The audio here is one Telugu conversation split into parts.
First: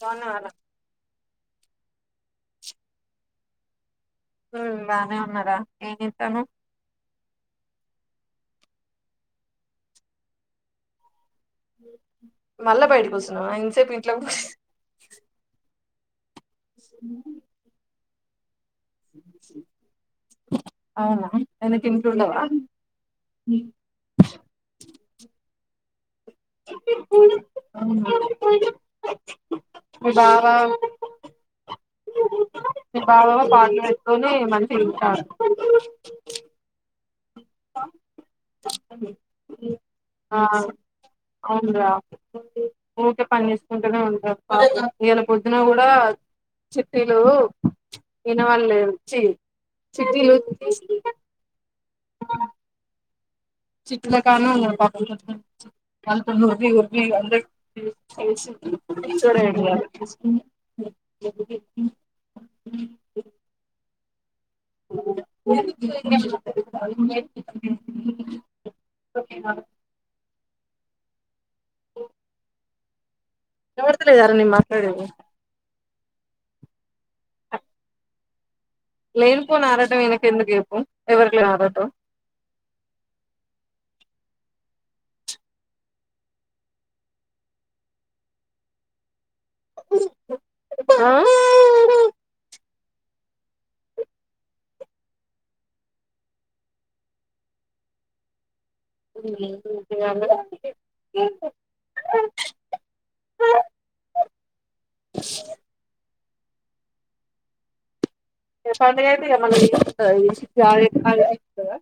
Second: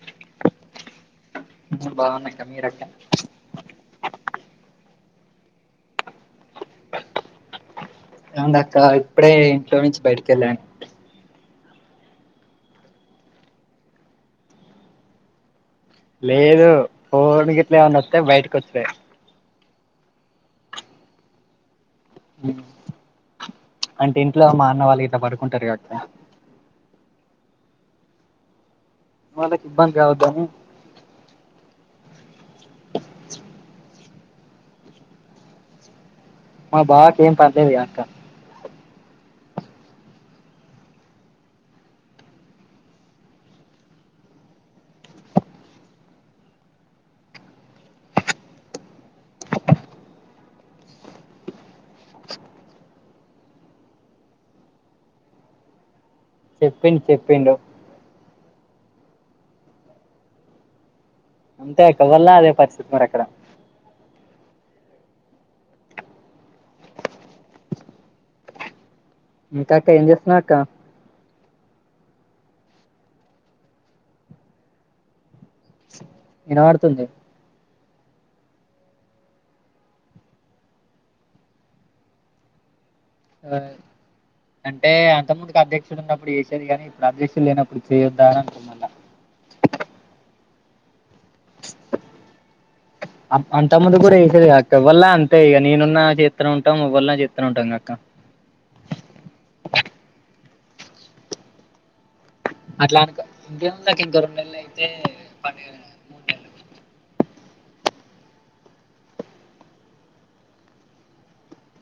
బాగున్నరా [unintelligible] బాగున్నక్క మీరక్క ఉమ్ బానే ఉన్నరా ఏం చేత్తన్నవ్ ఏముందక్క ఇప్పుడే ఇంట్లో నుంచి బయటకెళ్ళాను మళ్ళా బయటకు వచినవా ఇంతసేపు ఇంట్లో ప లేదు ఫోన్ గిట్ల ఏమన్న వస్తే బయటకి వచ్చడే అవునా ఎందు అంటే ఇంట్లో మా అన్న వాళ్ళు గిట్ల పడుకుంటరు గదక్క అందు వాళ్ళకి ఇబ్బంది కావద్దని మీ బావ ఏమో పాటలూ పెట్టుకొని మంచిగ తిరుగుతండు మా బావ కేం పన్లేద్గాక్క ఆ అవునురా ఊకే పని చేసుకుంటనే ఉంటాడు పాపం ఇయల పొద్దున కూడా చిట్టీలూ విన వాళ్ళు చి చిట్టులూ తీస్ చిట్టీల కాడ్న్నే ఉన్నాడు పాపం పొద్దట్నుంచి వాళ్ళతోనీ ఓరీ చెప్పిండు ఓరి చెప్పిండు అందరికి [unintelligible] పిచ్చోడు అయిండు ఇయల అంతే అక్క ఎవళ్ళున్న అదే పరిస్థితి మరి ఎక్కడ [unintelligible] ఇంక అక్క ఏం జేతున్నావ్ అక్క ఓ వినబడతలేదారా నేను మాట్లాడేది ఇనవడుతుంది లేనిపోనారటం ఈయనకు ఎందుకు చెప్పు ఎవరికి లేని ఆరాటం ఆ అంటే అంత ముందుకు అధ్యక్షుడు ఉన్నప్పుడు చేసేది కాని ఇప్పుడు అధ్యక్షుడు లేనప్పుడు చేయొద్దా అని అంటర్ మల్ల ఆ అంత ముందు కూడా వేసేది అక్క ఎవళ్ళున్న అంతే ఇగ నేనున్న చెత్తనే ఉంటం ఎవళ్ళున్న చెత్తనే ఉంటాం గా అక్క అట్లా అనుకో ఇంకేం ఉందక్క ఇంకా రెండు నెల్లు అయితే పండుగే గా ఇగ పండుగైతే ఇగ మల్లా ఈ [unintelligible] చిట్టి ఆగేది ఉండదా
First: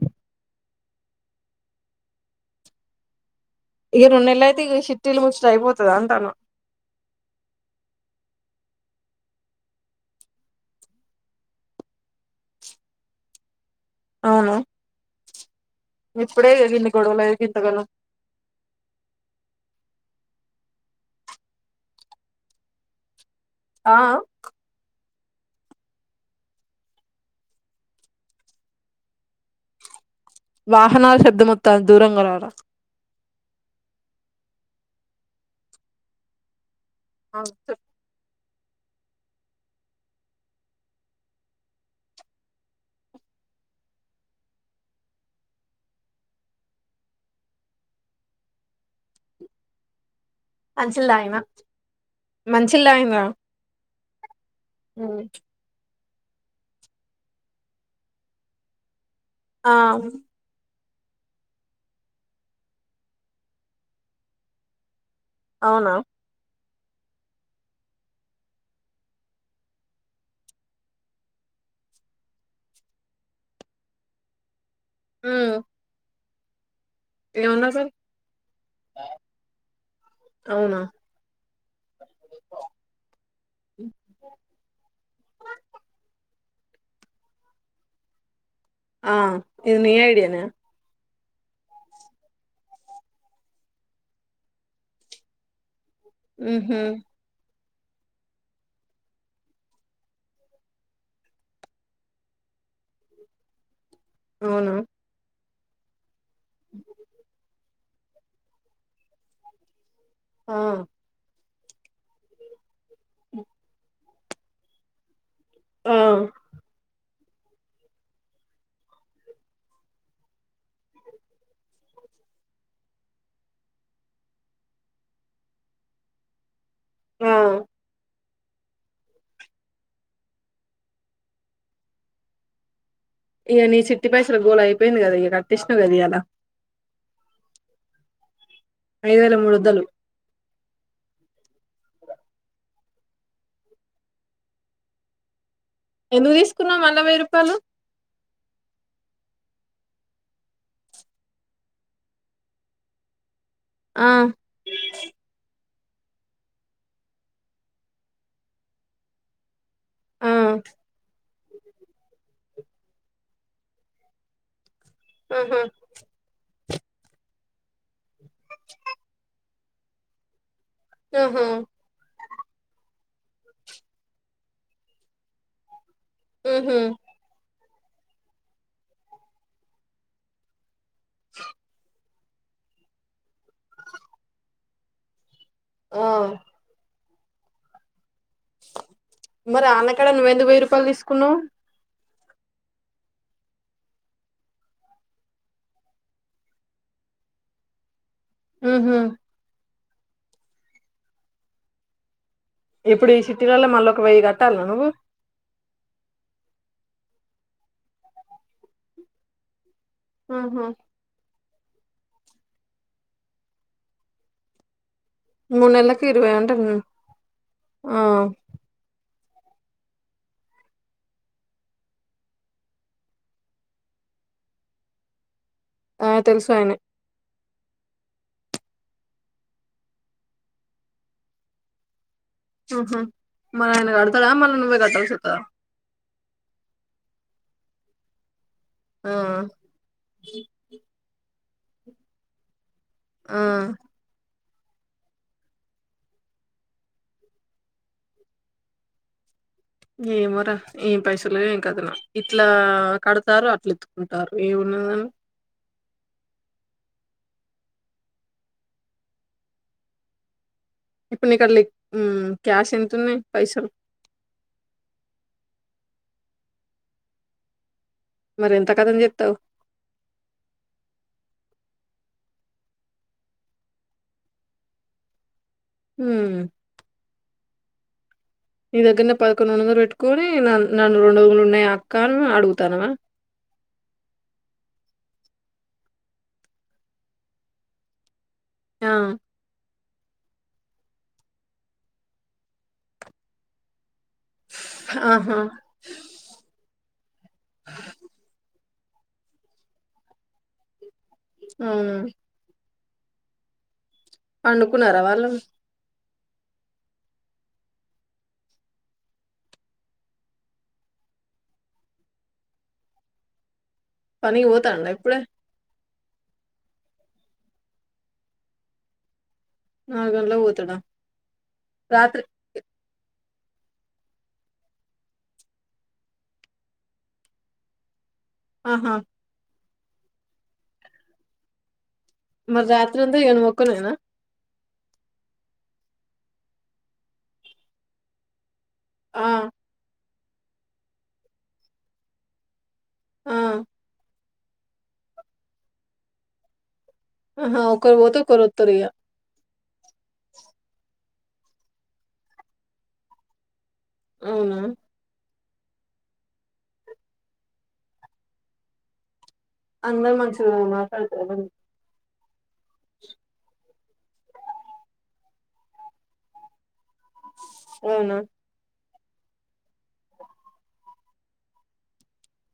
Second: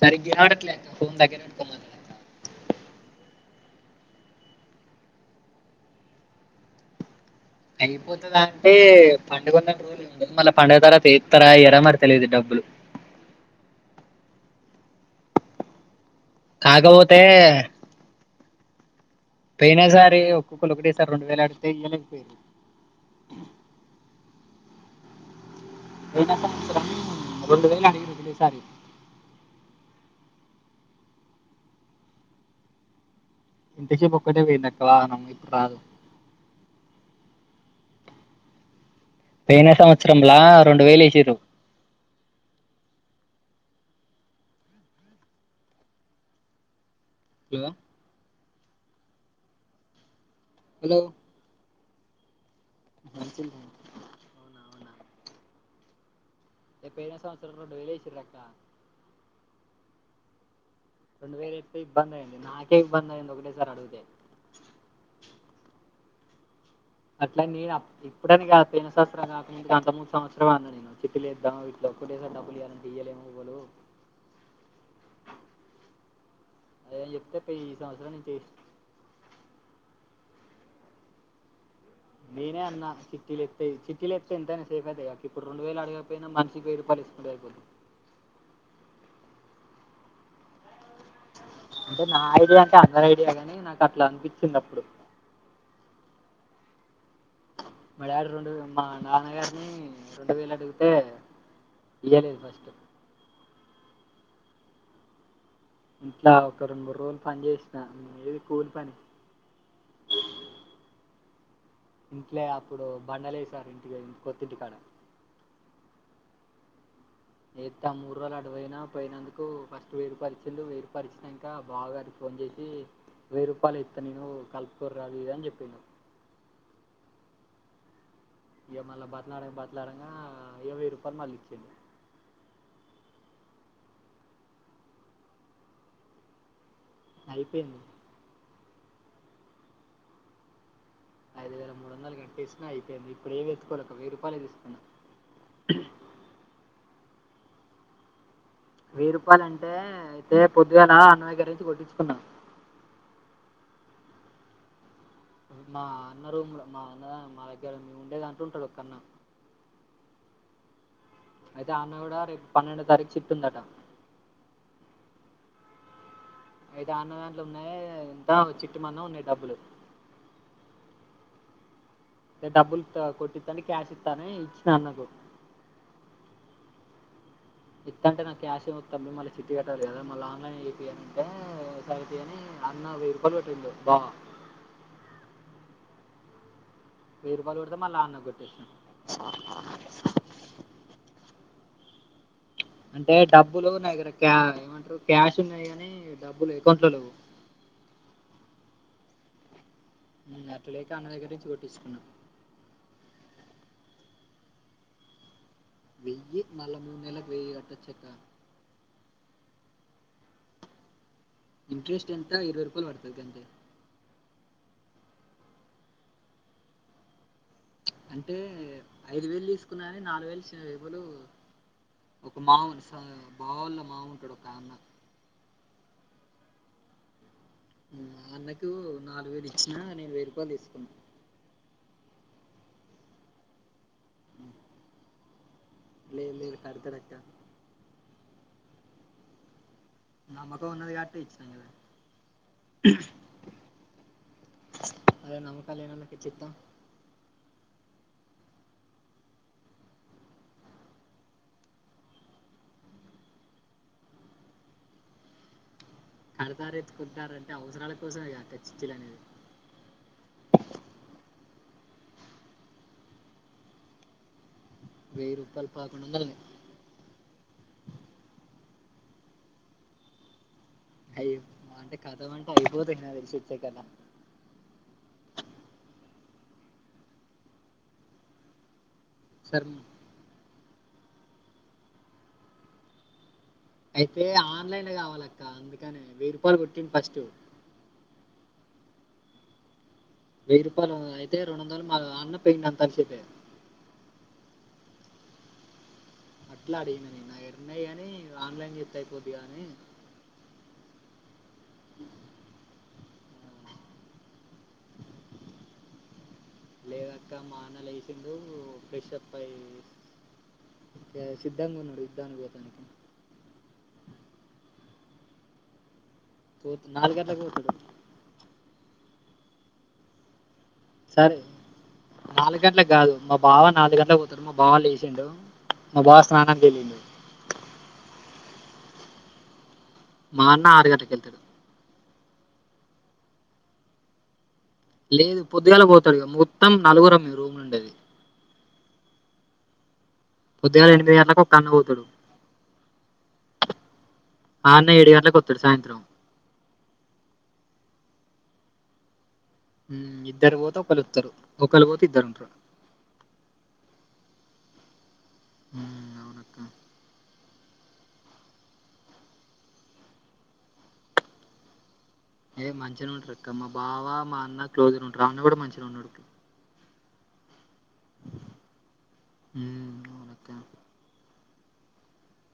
సరిగ్గా ఇనవడట్లే అక్క ఫోన్ దగ్గర వెట్టుకొని మాట్లాడక్క ఇక రెండు నెల్లు అయితే ఇక షట్టిలు ముచ్చట అయిపోతదా అంటానా అయిపోతుందా అంటే పండుగొన్న రోజులు ఉండదు మళ్ళ పండగ తరవాత ఏత్తర ఏయ్యారా మరి తెలియదు డబ్ బలు అవును ఇప్పుడే ఇన్నిన్నీ కాకపోతే గొడవలు అయి గింతగనం పోయినసారి ఒక్కొక్కరు ఒకటెసారి రెండు వేల ఆడితే ఇయలేకపోయరు ఆ ఆ పోయిన సంవత్సరం రెండు వేలడిగింరు పోయినసారి వాహనాల శబ్దమొత్తంది దూరంగా రా రా ఇంతషేపూ ఒక్కటే పోయింది అక్క వాహనం కారు అవు చే పోయినా సంవత్సరంలా రెండు వేలు ఇచ్చిరూ లో హలో మంచిల్ల్దాగిన మంచిల్దగిన్రా మంచి, హ్మ్ పోయిన సంవత్సరం రెండు వేలు ఏసీన్రక్కా ఆ రెండు వేల ఎత్తే ఇబ్బంది అయింది నాకే ఇబ్బంది అయింది ఒకటేసారి అడుగుతే అవునా అట్లానీ నేను ఇప్పుడని కాదు పోయిన సంవత్సరం కాక ముందు అంత ముందు సంవత్సరం అన్నా నేను చిట్టిలేద్దాం వీట్లో ఒకటేసారి డబ్బులియాలంటే ఇయాలెం ఏవ్వాలు ఉహ్ అదే చెప్తే పోయి ఈ సంవత్సరం నుంచి ఎస్ అవునా నేనే అన్నా చిట్టీలేతె చిట్టీలేతే ఎంతైనా సేఫ్ అయితద్ గ అక్క ఇప్పుడు రెండు వేలు అడుగకపోయినా మన్ వెయ్యి రూపాయల్ తీసుకుంటే అయిపోద్ది ఆ ఇది ని ఐడియనా అంటే నా ఐడియా అంటే అందరి ఐడియా గాని నాకు అట్లా అనిపించింది అప్పుడు మ్ హు మ డాడీ రెండు మా నాన్నగారిని రెండు వేయిలు అడిగితే ఇయ్యలేదు ఫస్ట్ అవునా ఇట్లా ఒక రెండు మూడు రోజులు పని చేసినా ఏది కూలి పని ఆ ఇంట్లే అప్పుడు బండలేసాను ఇంటికి కొత్తింటికాడ ఆ ఎతె ఆ మూడు రోజులు అటుపోయిన పోయినందుకు ఫస్ట్ వేయ్యి రూపాలు ఇచ్చిండు ఇచ్చినంక బావ గారి కో ఫోన్ చేసి వెయ్యి రూపాయలే ఇస్తా నేను కలుపుకోర్రి అది ఇది అని చెప్పిండు ఆా ఇగ మళ్ళ బతిలాడంగా బతిలాడంగా ఇగ వెయ్యి రూపాయలు మళ్ళ ఇచ్చిండు ఇగ నీ చిట్టి పైసలు గోళ అయిపోయింది కదా ఇగ కట్టేసినవ్ కదా ఇయ్యలా అయిపోయింది ఐదు వేల మూడోంద్దలు ఐదు వేల మూడు వందలు కట్టేసిన అయిపోయింది ఇప్పుడేమీ ఏత్తుకోలే ఒక వెయ్యి రూపాయలే తికున్నా ఎందుకు తీసుకున్నావ్ మళ్ళ వెయ్యి రూపాయలు వెయ్యి రూపాయలు అంటే అయితే పొద్దుగల అన్న దగ్గరి నుంచి కొట్టించుకున్నా ఆ మా అన్న రుమ్ ల మా అన్న ద మా దగ్గర మీముండే దాంట్లే ఉంటాడు ఒకన్నా ఆ అయితే ఆ అన్న కూడా రేపు పన్నెండో తారీఖు చిట్టి ఉందట మ్ హా అయితే అన్నదాంట్ల ఉన్నాయే ఎంతా చిట్టి మందం ఉన్నాయ్ డబ్బులు ఆహా డబ్బులు కొట్టిత్తని క్యాష్ ఇత్త అని ఇచ్చినా అన్నకు మ్ హు ఇత్తంటే నాకు క్యాష్ ఏమొద్దు తమ్మీ మళ్ళీ చిట్టి కట్టాలి కదా మళ్ళీ ఆన్లైన్ ఏ చేపియ్యి అంటే సరే అని అన్న వెయ్యి రూపాలు కొట్టిండు బావ ఆ వెయ్యి రూపాలు కొడితే మళ్ళ ఆ అన్న కో మరి ఆ అన్నకాడ నువ్వు ఎందుకు వెయ్యి రూపాయలు తీసుకున్నావ్ అంటే డబ్బులు నాదగ్గర దగర క్యా ఏమంటారు క్యాష్ ఉన్నాయ్ గానీ డబ్బులు అకౌంట్ లో లేవు అ హ అట్లలేక అన్న దగ్గర నుంచి కోట్టిచ్చుకున్నా ఇప్పుడు ఈ చిట్టీలల్ల మళ్ళీఒక వెయ్యి కట్టాల్నా నువ్వు వెయ్యి మళ్ళ ముడు నెల్లకు వెయ్యి కట్టొచక్క ఆహా ఇంట్రెస్ట్ ఎంత ఇరవై రూపాయలు పడుతది గంతే మూడు నెల్లకు ఇరవై అంటే ఆ అంటే ఐదు వేలు తీసుకున్నా గాని నాలుగు వేయిలు చి ఎవలు ఒక మావున్ స్ బావోళ్ళ మావుంటడు ఒక అన్న ఆ తెలుసు అయినే అన్నకు నాలుగు వేలు ఇచ్చిన నేను వెయ్యి రూపాయలు తీసుకున్నా ఆహా మరి ఆయన కడతాడా ఉమ్, మళ్లీ నువ్వే కట్టాల్సి వస్తదా లేదు లేదు కడతాడక్క ఆ నమ్మకం ఉన్నది కాబట్టే ఇచ్చ ఆ అదే నమ్మకం లేనోళ్లకు ఎట్లితం ఏమోరా ఏం పైసలు ఏం కదనా ఇట్లా కడతారు అట్లా ఇత్తుకుంటారు ఏ అ కడతార ఎత్తుకుంటారంటే అవసరాల కోసమే కదా చిట్టీలు అనేది ఇప్పుడు నీకు అట్లా క్యాష్ ఎంతన్నాయి పైసలు వెయ్యి రూపాలు పదకొండు వందలు ఉనాయి మరి ఎంత కథం చేత్తవు అయ్యో మా అంటే కథం అంటే అయిపోతు నాకు తెలిసి వచ్చా కదా ఉం నీ దగ్గరనే పదకొండు సరే వందలు పెట్టుకొని నన్న నన్ను రెండు వందలు ఉన్నాయా అక్కాను అడుగుతానవా అయితే ఆన్లైన్ కావాలక్క అందుకనే వెయ్యి రూపాయలు కొట్టిండు ఫస్ట్ ఆ వెయ్యి రూపాయలు అయితే రెండు వందలు మా అన్న పెయింది అంతల్ సేపే ఆహా అట్లా అడిగిన నేను నా దగ్గరరున్నాయి కానీ ఆన్లైన్ చేత్త అయిపోద్ కానీ అవునా పండుకున్నారా వాళ్ళు లేదక్క మా అన్న లేసిండు ఫ్రెష్ అప్ అయ్యి సిద్ధంగా ఉన్నాడు యుద్ధానికి పోతనికి పనికి పోతాండా ఇప్పుడే పోత నాలుగు గంటలకు పోతాడు నాాలుగంలకు ఓతాడా సరే నాలుగు గంటల కాదు మా బావ నాలుగు గంటలకు పోతడు మా బావా లే మా బావ స్నానంకి వెళ్ళిండు ఆహా మా అన్న ఆరు గంటలకు ఎళ్తాడు మరి రాత్రంతా నువ్వు ఒక్కనివేనా లేదు పొద్దుగాల పోతాడు మొత్తం నలుగురము మీ మేము రూమ్ ల నుండేది ఆ పొద్దుగాల్ల ఎనిమిది గళ్లకు ఒక అన్న పోతాడు ఆ ఆ అన్న ఏడు గంటలకి వతడు సాయంత్రం ఆహా ఒకరి పోతే ఒకరు అత్తరు ఇగ ఇద్దరు పోతే ఒకళ వస్తరు ఒకళ పోతే ఇద్దరు ఉంటారు అవునా ఆ అవునక్క అందరూ మంచిగా మాట్లాడుతరా మరి ఏ మంచిగా ఉంటారు అక్క మా బావ మా అన్న క్లోజ్గా ఉంటారు అన్న కూడా మంచిగా ఉన్నాడుక్క అవునా ఉమ్ అవునక్కా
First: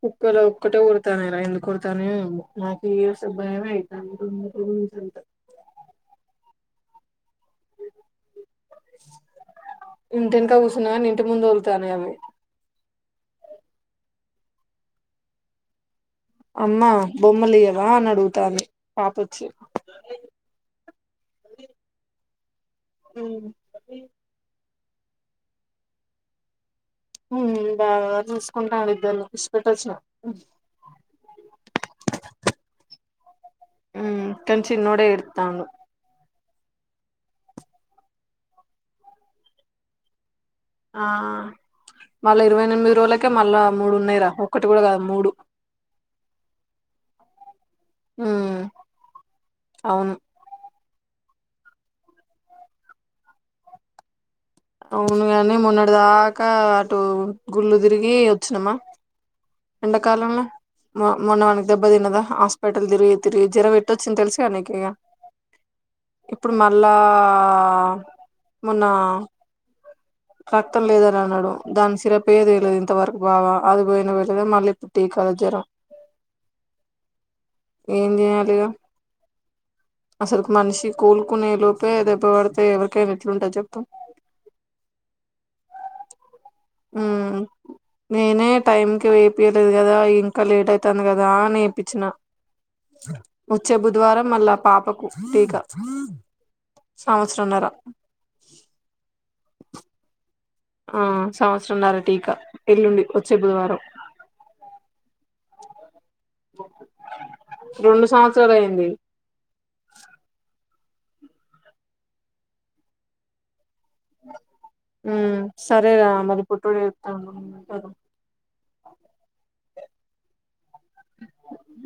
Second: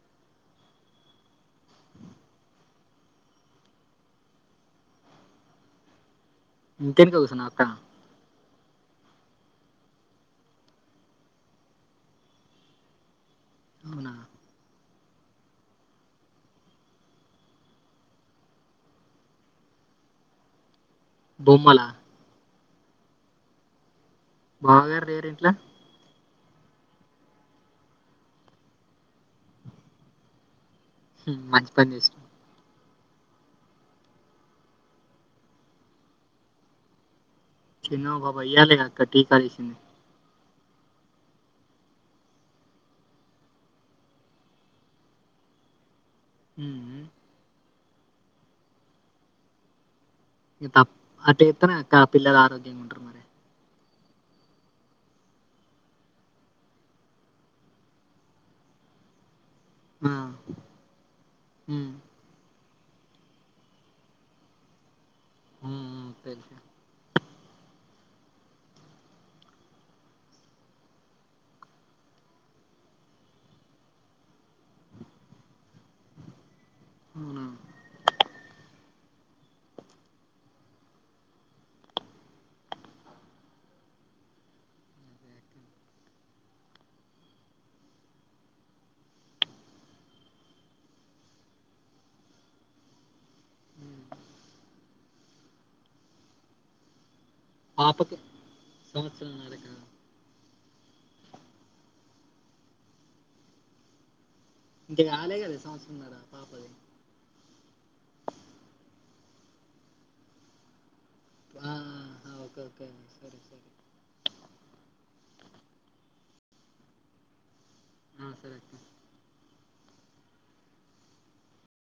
కుక్కలు ఒక్కటే ఓర్తాన్ని రా ఎందుకు ఓరుతన్నయ్య ఏమో నాకు ఈ భయమే అయితాంది సంట ఇంటెనక కూసున్నవాకా ఇంటెకా కూర్చున్నా కాని ఇంటి ముందు ఓర్తాతానే అవి అవునా అమ్మా బొమ్మలియవా అని అడుగుతాంధి పాపోచ్చీ బొమ్మలా ఉం బావ గారు లేరా ఇంట్లో ఉం బాగా చూసుకుంటారు ఇద్దరు ఇడిసి పెట్టి వచ్చినం ఉం మంచి పని చేసా ఉం కానీ చిన్నోడే ఎడుత్తా వుండు చిన్న బబాయ్యాల కాక్కటిటీకాసి [unintelligible] ఆ మళ్ళా ఇరవై ఎనిమిది రోజులకే మళ్ళా మూడు ఉన్నాయిరా ఒటి కూడా కాదు మూడు ఉం ఉం ఉం అవును త అట్తనేక్క పిల్లలు ఆరోగ్యంగా ఉంటారు మరి [unintelligible] అవునుగాని మొన్నటి దాకా అటు గుళ్ళు తిరిగి వచ్చినమా ఆ, ఎండాకాలంలో మ మొన్న వడ దెబ్బ ఉమ్, తిన్నదా హా హాస్పిటల్ తిరిగి తిరిగి జరం ఎట్టోచిందో తెలిసిగా నీకు ఇగ ఉమ్, ఉమ్, తెలుసు ఇప్పుడు మళ్ళా ఆ మొన్న రక్తం లేదని అన్నాడు దాని సిరప్ ఏది వేయలేదు ఇంతవరకు బాగా అది పోయిన వళ్లేదు మళ్ళీప్పుడు టీకా జరం అవునా ఏం చేయాలిగ అసలుకు మనిషి కోలుకునే లోపే దెబ్బ పడితే ఎవరికైనా ఎట్లుంటది చెప్పు ఉమ్ నేనే టైంకి వేపియలేదు కదా ఇంకా లేట్ అయితాంది కదా అని ఏపిచ్చిన వచ్చే ఉమ్. బుధవారం మళ్లా పాపకు టీకా సంవత్సరంన్నర పాపకు సంవత్సరం నరే ఆ సంవత్సరంన్నర టీకా ఎల్లుండి వచ్చే బుధవారం ఇంకా రాలే కదా సంవత్సరంన్నర పాపది రెండు సంవత్సరాలు అయింది ఆ ఓకే ఓకే సరే సరే ఉం సరే రా మరి బుడ్డోడు ఎడుతాండు ఆ సరే అక్క [unintelligible]